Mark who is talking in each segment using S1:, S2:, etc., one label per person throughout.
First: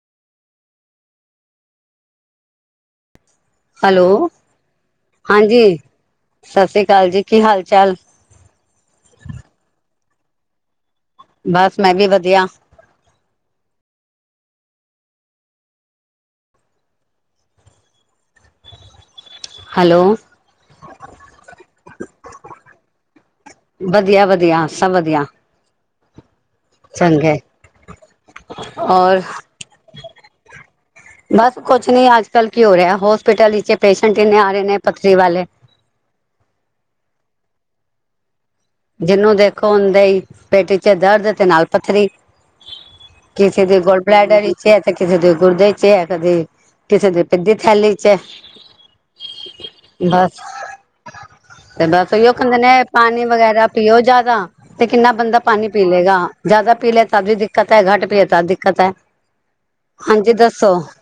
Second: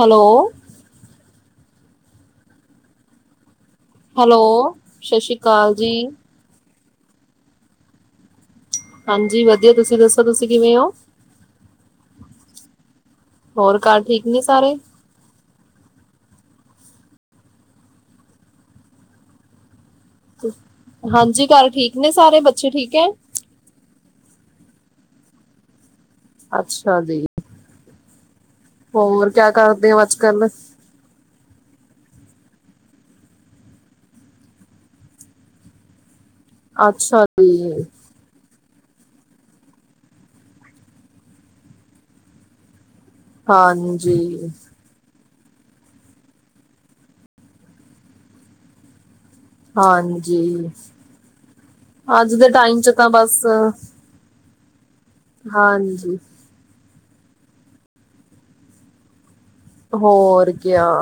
S1: Hello hello, ਸਤਿ ਸ਼੍ਰੀ ਅਕਾਲ
S2: ਹਾਂਜੀ
S1: ਜੀ।
S2: ਸਤਿ ਸ੍ਰੀ ਅਕਾਲ ਜੀ, ਕੀ ਹਾਲ ਚਾਲ?
S1: ਹਾਂਜੀ ਵਧੀਆ, ਤੁਸੀਂ ਦੱਸੋ ਤੁਸੀਂ ਕਿਵੇਂ ਹੋ?
S2: ਬਸ ਮੈਂ ਵੀ ਵਧੀਆ।
S1: ਹੋਰ ਘਰ ਠੀਕ ਨੇ ਸਾਰੇ।
S2: ਹੈਲੋ।
S1: ਹਾਂਜੀ ਘਰ ਠੀਕ ਨੇ ਸਾਰੇ ਬੱਚੇ ਠੀਕ ਹੈ।
S2: ਵਧੀਆ ਵਧੀਆ ਸਭ ਵਧੀਆ।
S1: ਅੱਛਾ ਜੀ,
S2: ਸੰਘ ਹੈ।
S1: ਹੋਰ ਕਿਆ ਕਰਦੇ ਹੋ ਅੱਜ ਕੱਲ।
S2: ਬਸ ਕੁਛ ਨਹੀਂ ਅਜ ਕੱਲ ਕੀ ਹੋ ਰਿਹਾ ਹੋਸਪਿਟਲ ਵਿੱਚ ਪੇਸ਼ੈਂਟ ਇੰਨੇ ਆ ਰਹੇ ਨੇ ਪੱਥਰੀ ਵਾਲੇ।
S1: ਅੱਛਾ। ਜੀ,
S2: ਜਿਹਨੂੰ ਦੇਖੋ ਉਨ੍ਹਾਂ ਦੇ ਹੀ ਪੇਟ ਚ ਦਰਦ ਤੇ ਨਾਲ ਪੱਥਰੀ। ਕਿਸੇ ਦੇ ਗਾਲ ਬਲੈਡਰ
S1: ਹਾਂਜੀ।
S2: ਵਿੱਚ ਏ। ਕਿਸੇ ਦੇ ਗੁਰਦੇ ਚ ਕਦੇ ਕਿਸੇ ਦੇ ਪਿਤ ਦੀ ਥੈਲੀ ਚ ਵੇ। ਬਸ
S1: ਹਾਂਜੀ,
S2: ਤੇ ਬਸ ਉ
S1: ਅੱਜ ਦੇ
S2: ਕੇਹਂਦੇ
S1: ਟਾਈਮ
S2: ਨੇ
S1: ਚ ਤਾਂ
S2: ਪਾਣੀ
S1: ਬਸ
S2: ਵਗੈਰਾ। ਪੀਓ ਜ਼ਿਆਦਾ ਤੇ ਕਿੰਨਾ ਬੰਦਾ ਪਾਣੀ ਪੀ
S1: ਹਾਂਜੀ,
S2: ਲਏਗਾ। ਜ਼ਿਆਦਾ ਪੀ ਲਿਆ ਤ ਵੀ ਦਿੱਕਤ ਹੈ ਘੱਟ ਪੀ ਲ ਤ ਦਿੱਕਤ ਹੈ ਹਾਂਜੀ
S1: ਹੋਰ
S2: ਦੱਸੋ।
S1: ਕਿਆ।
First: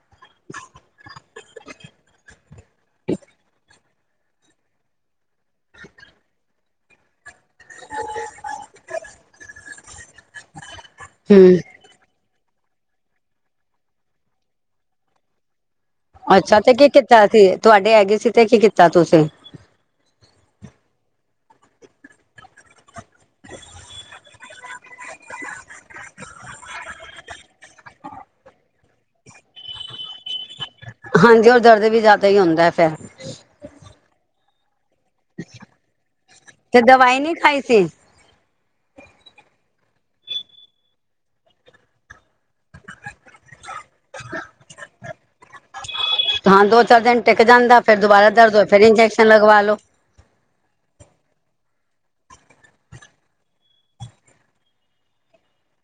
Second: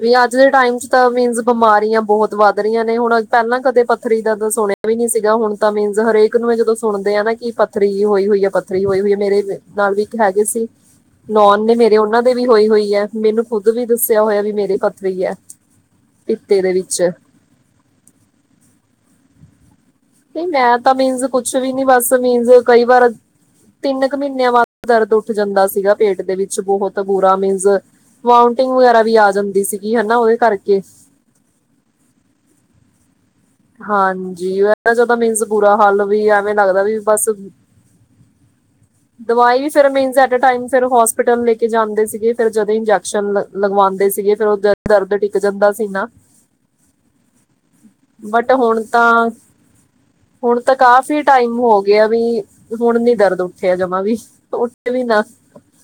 S1: ਵੀ ਅੱਜ ਦੇ ਟਾਈਮ ਚ ਤਾਂ ਮੀਨਸ ਬਿਮਾਰੀਆਂ ਬਹੁਤ ਵੱਧ ਰਹੀਆਂ ਨੇ ਹੁਣ ਪਹਿਲਾਂ ਕਦੇ ਪੱਥਰੀ ਦਾ ਤਾਂ ਸੁਣ। ਵੀ ਨੀ ਸੀਗਾ ਹੁਣ ਤਾਂ ਮੀਨਜ਼ ਹਰੇਕ ਨੂੰ ਜਦੋਂ ਸੁਣਦੇ ਹ ਨਾ ਕਿ ਪੱਥਰੀ ਹੋਈ ਹੋਈ ਹੈ ਪੱਥਰੀ ਹੋਈ ਹੋਈ ਹੈ ਮੇਰੇ। ਨਾਲ ਵੀ ਇੱਕ ਹੈਗੇ ਸੀ
S2: ਹਮ
S1: ਨੌਨ ਨੇ ਮੇਰੇ ਉਹਨਾਂ ਵੀ ਹੋਈ ਹੋਈ ਹੈ ਮੈਨੂੰ ਖੁਦ ਵੀ ਦੱਸਿਆ ਹੋਇਆ ਵੀ ਮੇਰੇ ਪਥ ਹੀ ਹੈ
S2: ਅੱਛਾ
S1: ਪਿੱਤੇ
S2: ਤੇ
S1: ਦੇ
S2: ਕੀ
S1: ਵਿੱਚ
S2: ਕੀਤਾ ਸੀ ਤੁਹਾਡੇ ਹੈਗੇ ਸੀ ਤੇ ਕੀ ਕੀਤਾ ਤੁਸੀਂ
S1: ਨਹੀਂ ਮੈਂ ਤਾਂ ਮੀਨਸ ਕੁਛ ਵੀ ਨੀ ਬਸ ਮੀਨਸ ਕਈ ਵਾਰ ਤਿੰਨ ਕੁ ਮਹੀਨਿਆਂ ਬਾਅਦ ਦਰਦ ਉੱਠ ਜਾਂਦਾ ਸੀਗਾ ਪੇਟ ਦੇ ਵਿੱਚ ਬਹੁਤ ਬੁਰਾ ਮੀਨਜ਼ ਵਾਊਂਟਿੰਗ ਵਗੈਰਾ ਵੀ ਆ ਜਾਂਦੀ ਸੀਗੀ ਹਨਾ ਉਹਦੇ ਕਰਕੇ।
S2: ਹਾਂਜੀ ਓ ਦਰਦ ਵੀ ਜ਼ਿਆਦਾ ਹੀ ਹੁੰਦਾ ਫੇਰ।
S1: ਹਾਂਜੀ ਚਦਾ ਮੀਨਸ ਬੁਰਾ ਹਾਲ ਵੀ ਐਵੇਂ
S2: ਤੇ
S1: ਲੱਗਦਾ ਵੀ
S2: ਦਵਾਈ
S1: ਬਸ।
S2: ਨਹੀਂ ਖਾਈ ਸੀ
S1: ਦਵਾਈ ਵੀ ਫਿਰ means at a time hospital ਲੈਕੇ ਜਾਂਦੇ ਸੀਗੇ ਫ ਜਦੋਂ। ਲਗਵਾਉਂਦੇ ਸੀਗੇ ਫੇਿਰ ਉਹ ਦਰਦ ਟਿਕ ਜਾਂਦਾ ਸੀ ਨਾ।
S2: ਹਾਂ ਦੋ ਚਾਰ ਦਿਨ ਟਿੱਕ ਜਾਂਦਾ ਫੇਰ ਦੁਬਾਰਾ
S1: ਬਟ
S2: ਦਰਦ ਹੋਏ ਫੇਰ
S1: ਹੁਣ
S2: ਇੰਜੈਕਸ਼ਨ
S1: ਤਾਂ
S2: ਲਗਵਾ ਲੋ।
S1: ਹੁਣ ਤਾਂ ਕਾਫ਼ੀ ਟਾਈਮ ਹੋ ਗਿਆ ਵੀ ਹੁਣ ਨੀ ਦਰਦ ਉੱਠਿਆ ਜਮਾਂ ਵੀ। ਉੱਠੇ ਵੀ ਨਾ।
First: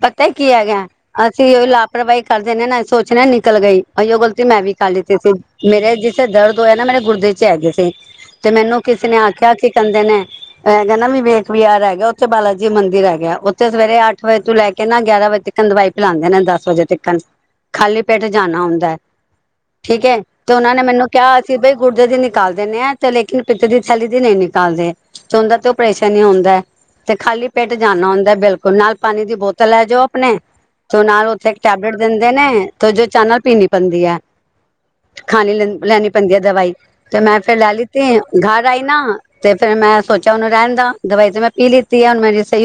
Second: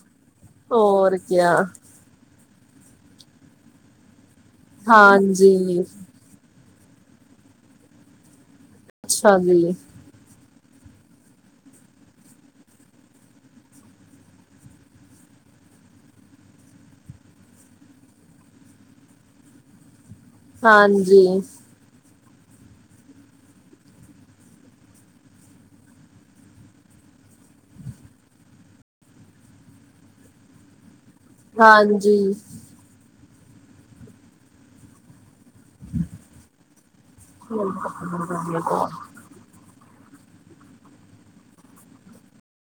S2: ਪਤਾ ਹੀ ਕੀ ਹੈਗਾ
S1: ਹੋਰ ਕਿਆ
S2: ਅਸੀਂ ਉਹ ਲਾਪਰਵਾਹੀ ਕਰਦੇਿੰਦੇ ਹਾਂ ਨਾ ਅਸੀਂ ਸੋਚਣੇ ਹਾਂ ਨਿਕਲ ਗਈ ਅਸੀ ਉਹ ਗਲਤੀ ਮੈਂ ਵੀ। ਾਲੀ ਤੇ ਸੀ
S1: ਹਾਂਜੀ
S2: ਮੇਰੇ ਜਿਸ। ੇ ਦਰਦ ਹੋਇਆ ਨਾ ਮੇਰੇ ਗੁਰਦੇ ਚ ਹੈਗੇ ਸੀ ਤੇ ਮੈਨੂੰ ਕਿਸੇ ਨੇ
S1: ਅੱਛਾ
S2: ਆਖਿਆ ਕੀ
S1: ਜੀ
S2: ਕਹਿੰਦੇ ਨੇ। ਹੈਗਾ ਨਾ ਵਿਵੇਕ ਵਿਹਾਰ ਹੈਗਾ ਉੱਥੇ ਬਾਲਾ ਜੀ ਮੰਦਿਰ ਹੈਗਾ ਉੱਥੇ ਸਵੇਰੇ ਅੱਠ ਵਜੇ। ਤੂੰ ਲੈ ਕੇ ਨਾ ਗਿਆਰ ਵਜੇ ਤੱਕ ਦਵਾਈ ਪਿਲਾਉਂਦੇ ਨੇ ਦਸ ਵਜੇ ਤੱਕ। ਖਾਲੀ ਪੇਟ ਜਾਣਾ ਹੁੰਦਾ ਹੈ ਠੀਕ ਹੈ ਤੇ ਉਹਨਾ ਨੇ ਮੈਨੂੰ ਕਿਹਾ
S1: ਹਾਂਜੀ
S2: ਅ ਸੀ ਬਈ ਗੁਰਦੇ ਦੀ। ਨਿਕਾਲ ਦਿੰਦੇ ਆ ਤੇ ਲੇਕਿਨ ਪਿਤ ਦੀ ਥੈਲੀ ਦੀ ਨਹੀਂ ਨਿਕਾਲਦੇ ਉਹਦਾ ਤੇ ਉਪਰਾਸ਼ਨ ਹੁੰਦਾ ਹੈ। ਤੇ ਖਾਲੀ ਪੇਟ ਜਾਣਾ ਹੁੰਦਾ ਬਿਲਕੁਲ ਨਾਲ। ਪਾਣੀ ਦੀ ਬੋਤਲ ਲੈ ਜਾਓ ਆਪਣੇ ਤੇ ਨਾਲ ਉੱਥੇ ਟੈਬਲੇਟ ਦਿੰਦੇ
S1: ਹਾਂਜੀ
S2: ਨੇ। ਤੇ ਜੋ ਚਾਹ ਨਾਲ ਪੀਣੀ ਪੈਂਦੀ ਹੈ ਖਾਣੀ ਲ ਲੈਣੀ ਪੈਂਦੀ ਹੈ ਦਵਾਈ। ਤੇ ਮੈਂ ਫੇਿਰ ਲਾ ਲਤੀ ਘਰ ਆਈ ਨਾ। ਤੇ ਫੇਿਰ ਮੈਂ ਸੋਚਿਆ ਉਹਨੂੰ ਰਹਿਣ ਦਾ ਦਵਾਈ ਤੇ ਮੈਂ ਪੀ ਲਿੱਤੀ ਹੈ ਹੁਣ ਮੇਰੀ ਸਹੀ।